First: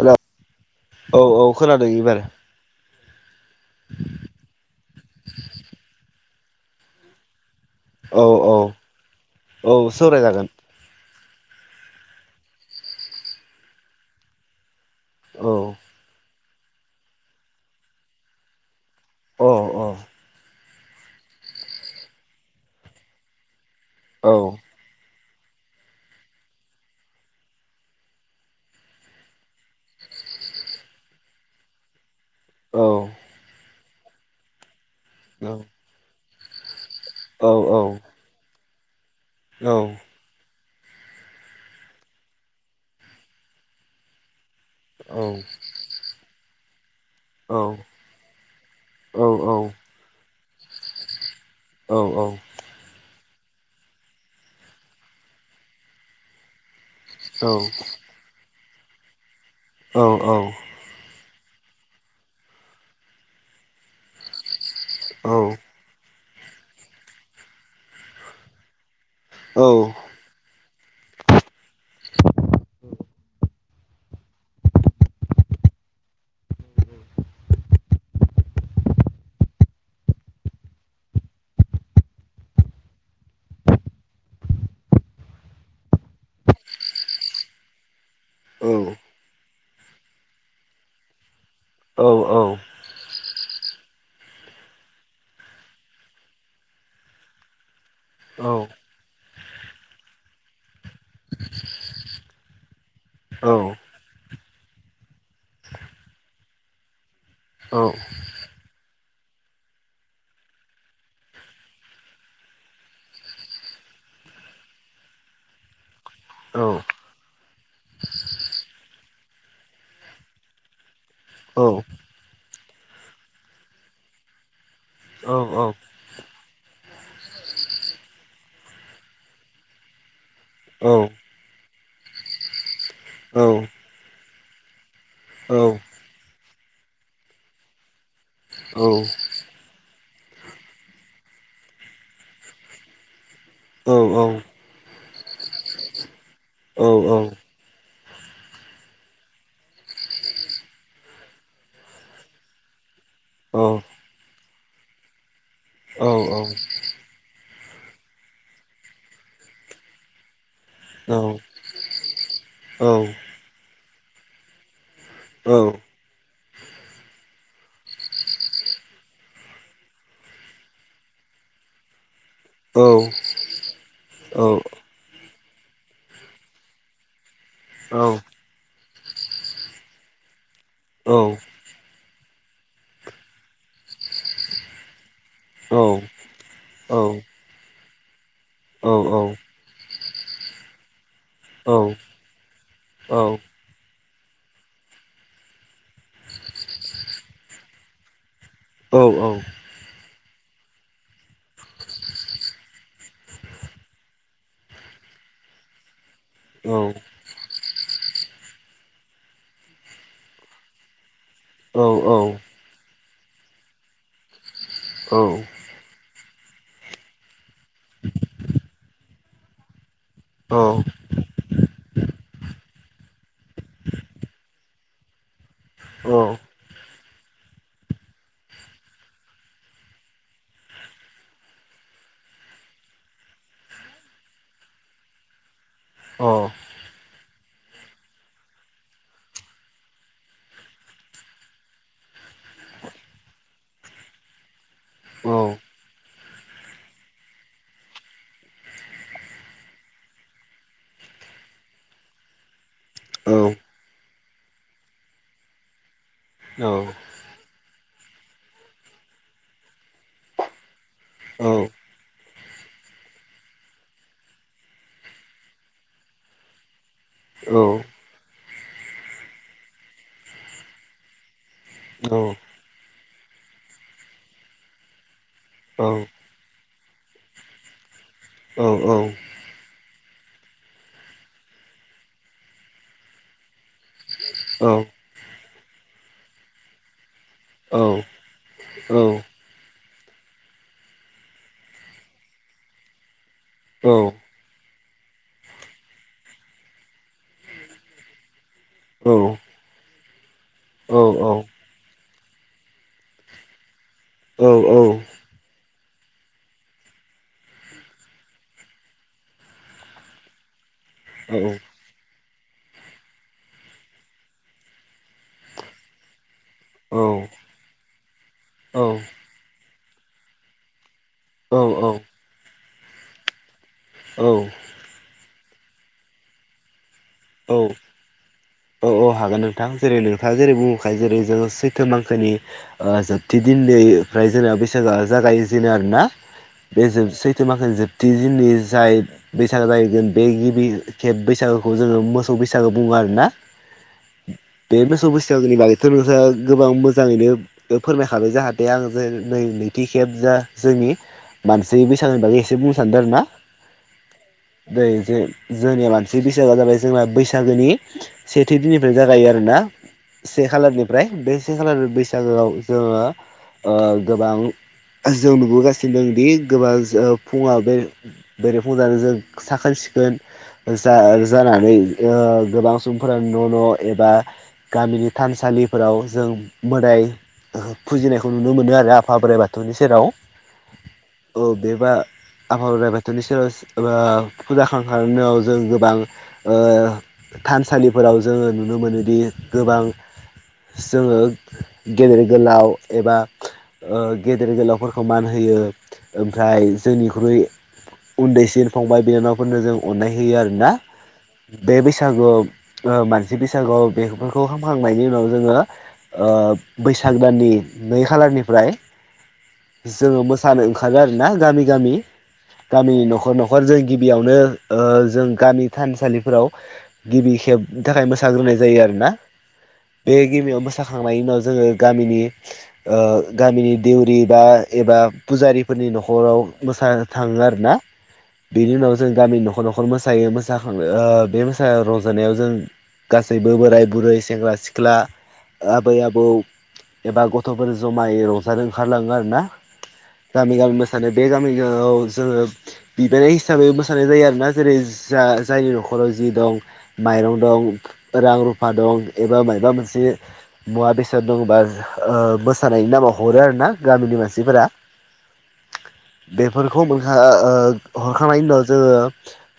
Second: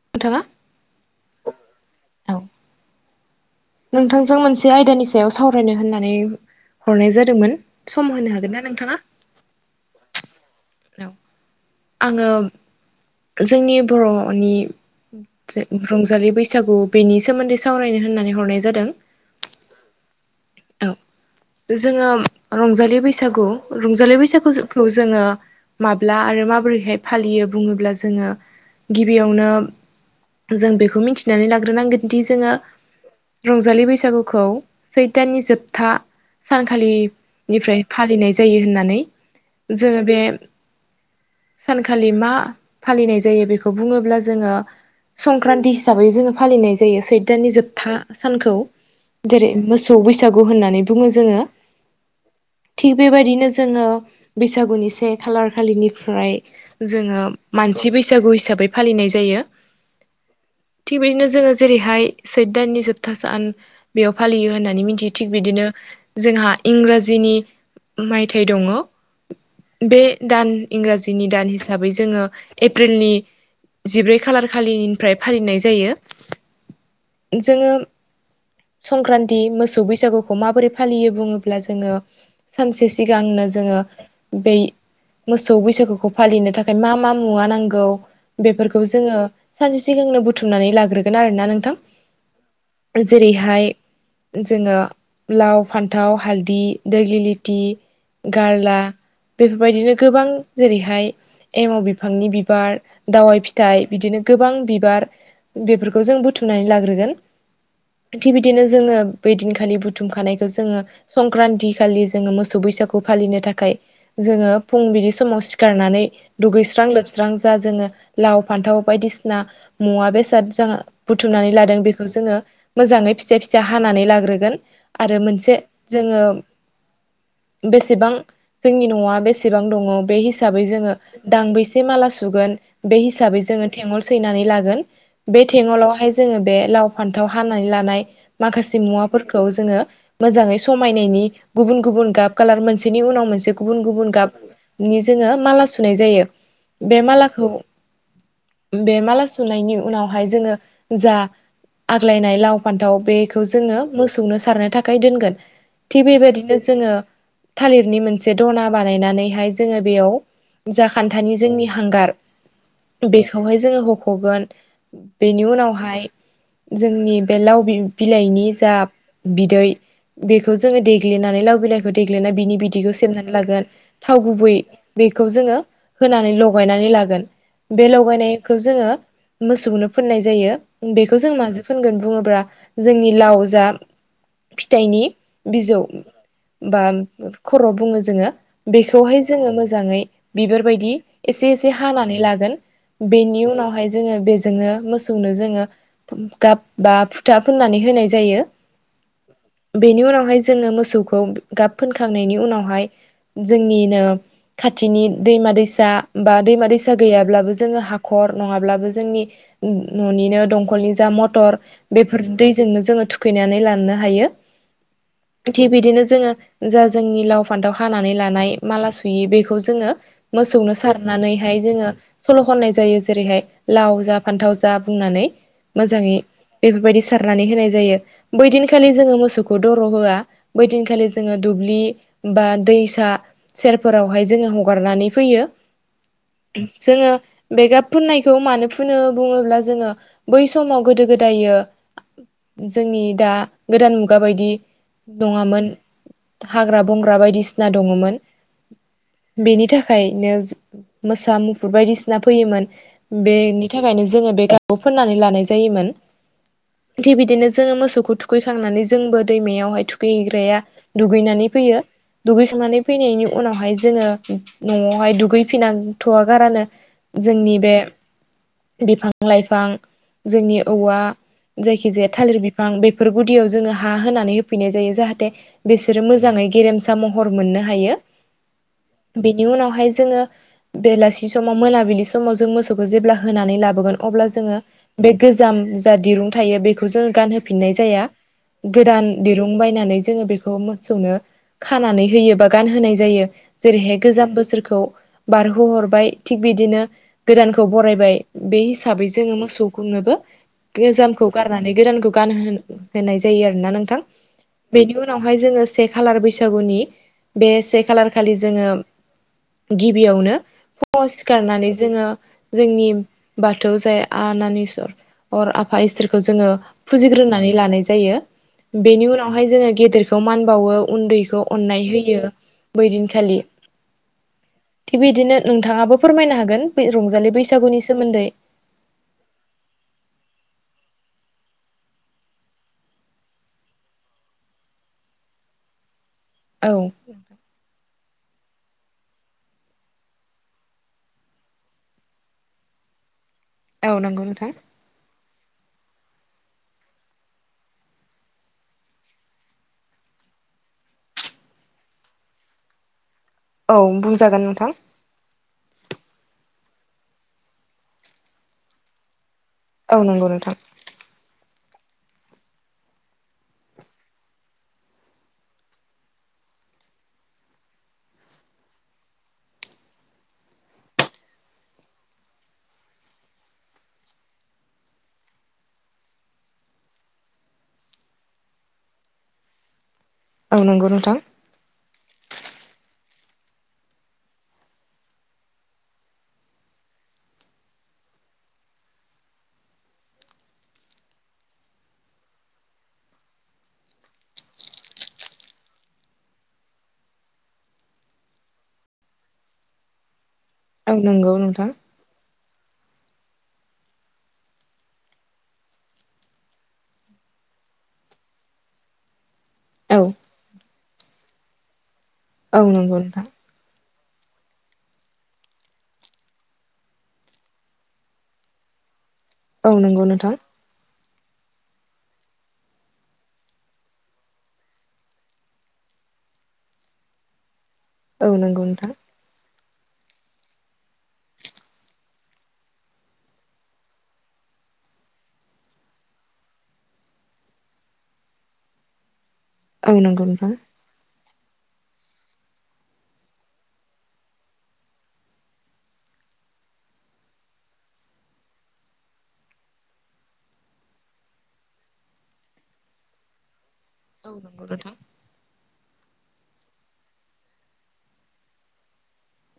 हेल' नोंथाङा औ-औ खोनादों एबार नोंथांजों मोनसे आयदानि सायाव सावरायनो होननानै हरनाय जादोंमोन सम औ होनो औ हागोनना नोंथाङा औ सावरायजागोन औ आङो जोंनि बर'नि रंजालि बैसागु बेनि सोमोन्दै सावरायनो होननानै हरनाय जादों अ-अ औ जोङो रंजालि बैसागु रंजालि औ बैसागुखौ जोङो माब्ला आरो माबोरैहाय फालियो बुङोब्ला जोङो गिबियावनो जों बेखौ मिथिनानै लाग्रोनांगोन दि जोङो औ रंजालि बैसागुखौ सैत दाननि जोबथा औ सानखालिनिफ्राय औ फालिनाय जायो होननानै औ जोङो बे सानखालि मा फालिनाय जायो बेखौ बुङोब्ला जोङो औ संक्रान्ति हिसाबै जोङो फालिनाय जायो इयो सैत्रनि जोबथा सानखौ जेरै मोसौ बैसागु होननानै बुङो जोङो औ औ। थिग बेबायदिनो जोङो बैसागुनि से खालार खालिनिफ्राय जोङो मानसि बैसागु हिसाबै फालिनाय जायो। औ औ। थिग बिदिनो जोङो जेरैहाय सैत दाननि जोबथा सान बेयाव फालियो होननानै मिथियो थिग बिदिनो जोंहा इंराजिनि मायथाइ दङ' बे दान इंराजिनि दान हिसाबै जोङो एप्रिलनि जिब्रै खालार खालिनिफ्राय फालिनाय जायो। जोङो संक्रान नि मोसौ बैसागुखौ माबोरै फालियो बुङोब्ला जोङो सानसे सिगांनो जोङो बै मोसौ बैसागुखौ फालिनो थाखाय मा मा मुवा नांगौ बेफोरखौ जोङो सानसे सिगांनो बुथुमनानै लाग्रोगोन आरोना नोंथां। औ औ। जेरैहाय जोङो लाव फान्थाव हालदि दैलि लिथि गारला बेफोरबायदिनो गोबां जेरैहाय एमाव बिफांनि बिबार, दावाइ फिथाइ बिदिनो गोबां बिबार बेफोरखौ जों बुथुमनानै लाग्रोगोन थि बिदिनो जोङो बे दिनखालि बुथुमखानायखौ जोङो संक्रान्ति खालि जोङो मोसौ बैसागु फालिनो थाखाय जोङो फुं बिदि समाव सिखारनानै दुगैस्रां लोबस्रां जा जोङो लाव फान्थाव बायदिसि ना मुवा बेसाद जा बुथुमनानै लादों बेखौ जोङो मोजाङै फिसा फिसा हानानै ला ग्रोगोन आरो मोनसे जोङो बेसेबां जोंनि न'आ बेसेबां दङ बे हिसाबै जोङो दांबैसे माला सुगोन बे हिसाबै जोङो थेङल सैनानै लागोन। बे थेङलावहाय जोङो बे लाव फान्थाव हानानै लानाय माखासे मुवा फोरखौ जोङो मोजाङै समायनायनि गुबुन गुबुन गाब कालार मोनसेनि उनाव मोनसे गुबुन गुबुन औ। नि जोङो माला सुनाय जायो। बे मालाखौ बे माला सुनायनि उनावहाय जोङो जा आग्लायनाय लाव फान्थाव बेखौ जोङो मोसौनो सारनो थाखाय दोनगोन। थिग बेबायदिनो जोङो थालिरनि मोनसे दना बानायनानैहाय जोङो बेयाव जा खान्थानि जोंनि हांगार बेखौहाय जोङो हख'गोन बेनि उनावहाय जोंनि बे लाव बि-बिलाइनि जा बिदै बेखौ जोङो देग्लिनानै लाव बिलाइखौ देग्लिनानै बिनि बिदैखौ सेबनानै लागोन थाव गुबै बेखौ जोङो होनानै लगायनानै लागोन। बे लगायनायखौ जोङो मोसौनो फोननाय जायो, औ बेखौ जों माजो फोनगोन बुङोब्ला जोंनि लाव जा फिथाइनि बिजौ औ बा औ खर' बुङो जोङो बेखौहाय जोङो मोजाङै बिबारबायदि एस् से एसे हानानै लागोन बेनि उनावहाय जोङो बेजोंनो मोसौनो जोङो गाब बा फुथा फुननानै होनाय जायो। औ औ। बेनि उनावहाय जोङो मोसौखौ गाब फोनखांनायनि उनावहाय जोंनिनो खाथिनि दैमा दैसा बा दैमा दैसा गैयाब्लाबो जोङो हाखर नङाब्लाबो जोंनि न'निनो दंखलनि जा मथर बेफोर दैजोंनो जोङो थुखैनानै ला नो हायो थि बिदिनो जोङो जा जोंनि लाव फान्थाव हानानै लानाय माला सुयो बेखौ जोङो मोसौनो सारनानैहाय जोङो सल खननाय जायो जेरैहाय लाव जा फान्थाव जा होननानै मोजाङै बेफोरबायदि सारनानै होनाय जायो बैदिनखालि जोङो मोसौखौ दर होया बैदिनखालि जोङो दुब्लि बा दैसा सेरफोरावहाय जोङो हगारनानै फैयो जोङो बे गाब फुननायखौ मानो फुनो बुङोब्ला जोङो बै समाव गोदो गोदायो जोंनि या गोदान मुगा बायदि नङामोन हाग्रा बंग्रा बायदिसिना दङमोन बेनि थाखायनो मोसा मुफुर बायदिसिना फैयोमोन बेनि थाखायनो जोङो बे गाब खौ फुननानै लानाय जायोमोन थि बिदिनो जोङो मोसौखौ थुखैखांनानै जोंबो दैमायावहाय थुखैहैग्राया दुगैनानै फैयो दुगैखांनानै फैनायनि उनावहाय जोङो न'आवहाय दुगैफिननांथया गारानो जोंनि बे बिफां लाइफां जोंनि औवा जायखिजाया थालिर बिफां बे फोर गुदियाव जोङो हा होनानै होफैनाय जायो जाहाथे बिसोरो मोजाङै गेरेमसा महर मोननो हायो औ [inaudible] बेनि उनावहाय जोङो बेलासि समाव मोनाबिलि समाव जों मोसौखौ जेब्ला होनानै लाबोगोन अब्ला जोङो बे गोजाम जा दिरुं थायो बेखौ जोङो गानहोफिननाय जाया गोदान औ दिरुं बायनानै जोङो बेखौ मोसौनो खानानै होयो बा गानहोनाय जायो जेरैहाय गोजाम बोसोरखौ बारहोहरबाय थिग बे बिदिनो गोदानखौ बरायबाय बे हिसाबै जोङो मोसौखौनोबो गोजामखौ गारनानै गोदानखौ गान हो होनाय जायो आरोना नोंथां बेनि उनावहाय जोङो से खालार बैसागुनि बे से खालार खालि जोङो गिबियावनो फुङाव सिखारनानै जोङो जोंनि बाथौ जाय आनान इस्वर अर आफा इसोरखौ जोङो फुजिग्रोनानै लानाय जायो बेनि उनावहाय जोङो गेदेरखौ मान बावो उन्दैखौ अननाय होयो बैदिनखालि थिग बिदिनो नोंथाङाबो फोरमायनो हागोन बे रंजालि बैसागुनि सोमोन्दै औ हागोन नोंथां जेरै नोंथाङा बुंबोखाय जेरै जोङो सैथो मांखोनि ओ जोबथि दिननि ओमफ्राय जोंना बैसागोआ जागायजेनो आरो ना औ बे जोब सैथो माखो जोब थि दिननि जाय बैसागो जाहैगोन बे गिबि खेब बैसागोखौ जोङो मोसौ बैसागो बुङो आरो ना औ नंगौ नोंथां बैसागोनि बागैथ' नोंथाङा गोबां मोजाङैनो फोरमायखाबाय जाहाथे आं जे नै नैथि खेब जोंनि मानसि बैसागोनि बागै एसे बुंनो सानदों आरो ना औ बुंजागोन नोंथां जोंनिया मानसि बैसागुआ जाबाय जोंहा बैसागोनि सेथि दिननिफ्राय जागायो आरो ना औ नंगौ से नोंथां खालारनिफ्राय बे से खालार बैसागोआव जोङो ओ गोबां जों नुबोगासिनो दं दि गोबां ओ फुङा बे बेरे फुं जानो जों साखोन सिख खोन जा जानानै गोबां ओ सुबुंफोरा न' न' एबा गामिनि थानसालिफोराव जों मोदाय फुजिनायखौ नुनो मोनो आरो आफा बोराइ बाथौनि सेराव औ नंगौ नोंथां औ बेबा आफा बोराइ बा नि सेराव ओ फुजा खामखांनायनि उनावजों गोबां ओ थानसालिफोराव जोङो नुनो मोनोदि गोबां जोङो गेदेर गोलाव एबा ओ गेदेर गोलावफोरखौ मान होयो ओमफ्राय जोंनिख्रुइ उन्दैसिन फंबाय बिनानाफोरनो जों अननाय होयो आरोना औ नंगौ नोंथां बे बैसाग मानसि बैसागुआव बेफोरखौ खालामखांनायनि उनाव जोङो ओ बैसाग दाननि नै खालारनिफ्राय औ जोङो मोसानो ओंखारो आरो ना गामि गामि औ नंगौ गामिनि नोंथां न'खर न'खर जों गिबियावनो ओ जों गामि थानसालिफोराव गिबि खेबनि थाखाय मोसाग्रोनाय जायो आरो ना औ नंगौ बे नोंथां गिबियाव मोसाखां नायनि उनाव जोङो गामिनि ओ गामिनि देउरि बा एबा फुजारिफोरनि न'खराव मोसानो थाङो आरो ना औ नंगौ बेनि नोंथां उनाव जों गामिनि न'खर न'खर मोसायो मोसांखां ओ रंजानायाव जों गासैबो बोराय बुरै सेंग्रा सिख्ला आबै आबौ एबा गथ'फोर जमायै रंजानो ओंखारलाङो आरो ना औ नंगौ नोंथां गामि गामि मोसानाय बे गामि [unintelligible] जोङो बिबायनाय हिसाबै जि दं माइरं दं रां रुफा दं एबा माइबा मोनसे मुवा बेसाद दङबा ओ मोसानायनि नामाव हरो आरोना गामिनि औ मानसिफोरा नंगौ नोंथां बेफोरखौ मोनखां ओ हरखांनायनि उनाव जोङो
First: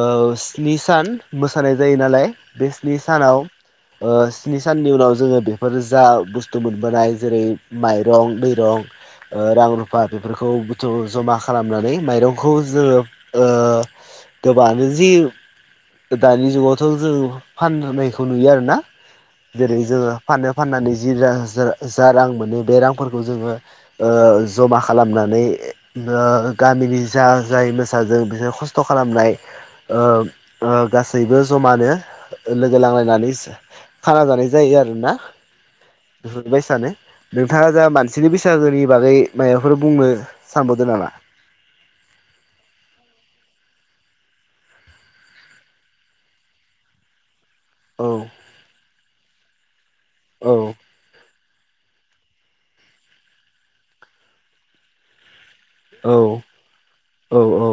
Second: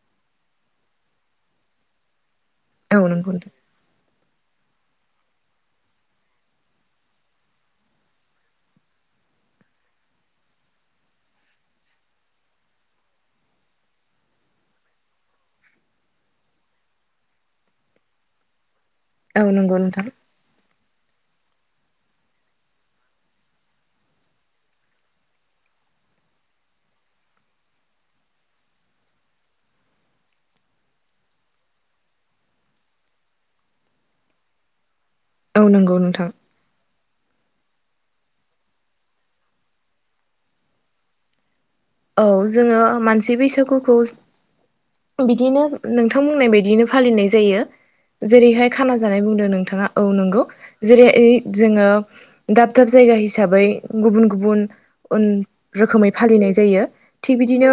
ओ स्नि सान मोसानाय जायो नालाय बे स्नि औ नंगौ सानाव नोंथां ओ स्नि साननि उनाव जोङो बेफोर जा बुस्थु मोनबोनाय जेरै माइरं दैरं ओ रां रुफा बेफोरखौ बुथुम जमा खालामनानै माइरंखौ जोङो ओ गोबाङानो जि दानि जुगावथ' जों फाननायखौ नुयो आरो ना औ नंगौ जेरै नोंथां जोङो फाननो फाननानै जिरा जा रां मोनो बे रांफोरखौ जोङो ओ जमा खालामनानै ओ गामिनि जा जाय मोसादों बिसोर खस्थ' खालामनाय ओ ओ गासैबो जमानो लोगो लांलायनानै खाना जानाय जायो आरोना औ नंगौ नोंथां बेफोरबायसानो नोंथाङा जा मानसिनि बैसागोनि बागै मायाफोर बुंनो सानबावदों नामा औ जोङो मानसि बैसागुखौ बिदिनो नोंथां होननाय बायदिनो फालिनाय जायो औ जेरैहाय खाना जानाय बुंदों नोंथाङा औ नंगौ जेरैहाय जोङो दाब दाब जायगा हिसाबै गुबुन गुबुन उन रोखोमै औ फालिनाय जायो औ थिग बिदिनो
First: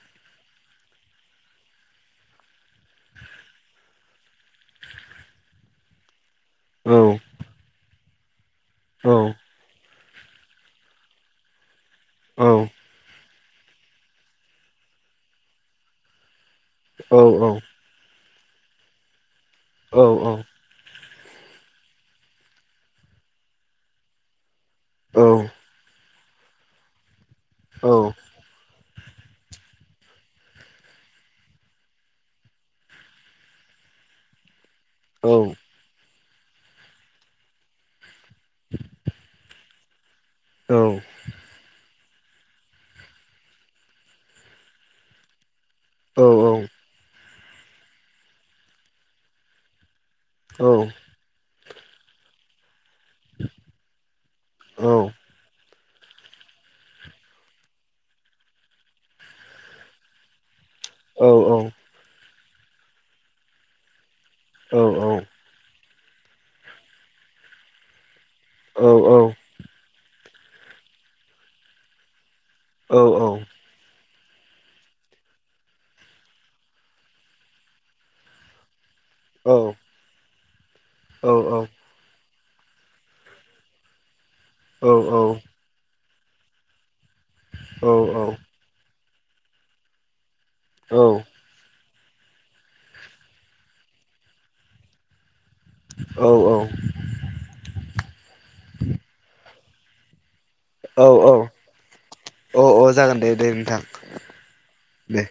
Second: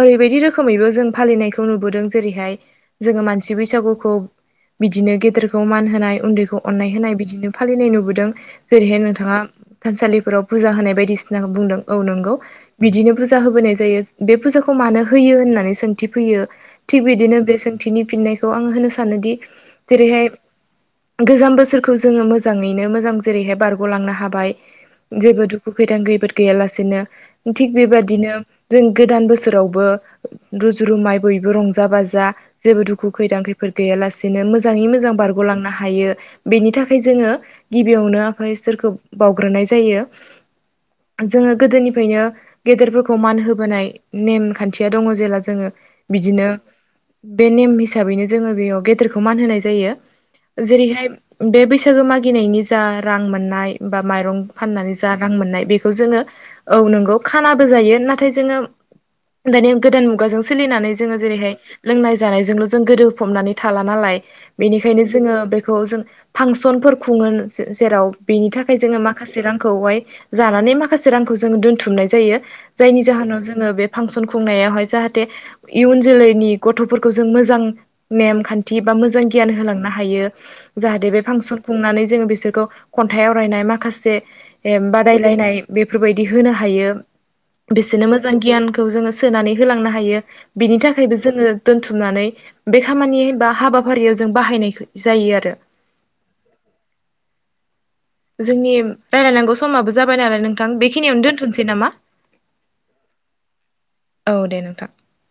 ओरैबायदि रोखोमैबो जों फालिनायखौ नुबोदों जेरैहाय जोङो मानसि बैसागुखौ बिदिनो गेदेरखौ मान होनाय उन्दैखौ खौ औ अननाय होनाय बिदिनो फालिनाय नुबोदों जेरैहाय औ नोंथाङा थानसालिफोराव फुजा होनाय बायदिसिना बुंदों औ नंगौ बिदिनो फुजा होबोनाय जायो बे फुजाखौ मानो होयो होननानै सोंथि फैयो थिग औ बिदिनो बे सोंथिनि फिननायखौ आङो होनो सानोदि औ जेरैहाय औ गोजाम बोसोरखौ जोङो मोजाङैनो मोजां जेरैहाय बारग'लांनो हाबाय औ जेबो दुखु खैदां खैबोद गैयालासेनो थिग बेबादिनो जों गोदान बोसोरावबो रुजु रुमाय बयबो रंजा बाजा जेबो दुखु खैदां खैफोद गैया लासेनो मोजाङै मोजां बारग'लांनो हायो बेनि थाखाय जोङो गिबियावनो इसोरखौ बावग्रोनाय जायो औ जोङो गोदोनिफ्रायनो गेदेरफोरखौ मान होबोनाय नेम खान्थिया दङ जेला जोङो बिदिनो औ औ बे नेम हिसाबैनो जोङो बेयाव गेदेरखौ मान होनाय जायो औ जेरैहाय बे बैस थ मागिनायनि जा रां मोननाय बा माइरं फाननानै जा रां मोननाय बे जोङो औ नोंगौ खाना जायो नाथाय जोङो दानि गोदान मुगाजों सोलिनानै जोङो औ जेरैहाय लोंनाय जानायजोंल' जों गोदोफबनानै थाला नालाय बेनिखायनो औ जोङो बेखौ जों फांसनफोर खुङो जेराव बेनि थाखाय जोङो औ माखासे रांखौहाय जानानै माखासे रांखौ जोङो दोन्थुमनाय जायो जायनि जाहोनाव जोंङो बे फांसन खुंनायावहाय जाहाथे इयुन जोलैनि गथ'फोरखौ जों मोजां नेम खान्थि बा मो जों गियान होलांनो हायो। जाहाथे बे फांसन खुंनानै जोंङो बिसोरखौ खन्थाइ आवरायनाय माखासे बे बादायलायनाय बेफोरबायदि होनो हायो बिसोरनो मोजां गियानखौ जोंङो सोनानै होलांनो हायो बिनि थाखायबो जोंङो दोन थुमनानै बे खामानि बा हाबाफारियाव जों बाहायनाय जायो आरो। औ औ जोंनि रायलायनांगौ समाबो जाबाय नालाय नोंथां औ बेखिनियावनो दोनथ'नोसै नामा औ औ जागोन दे दे नोंथां औ दे नोंथां दे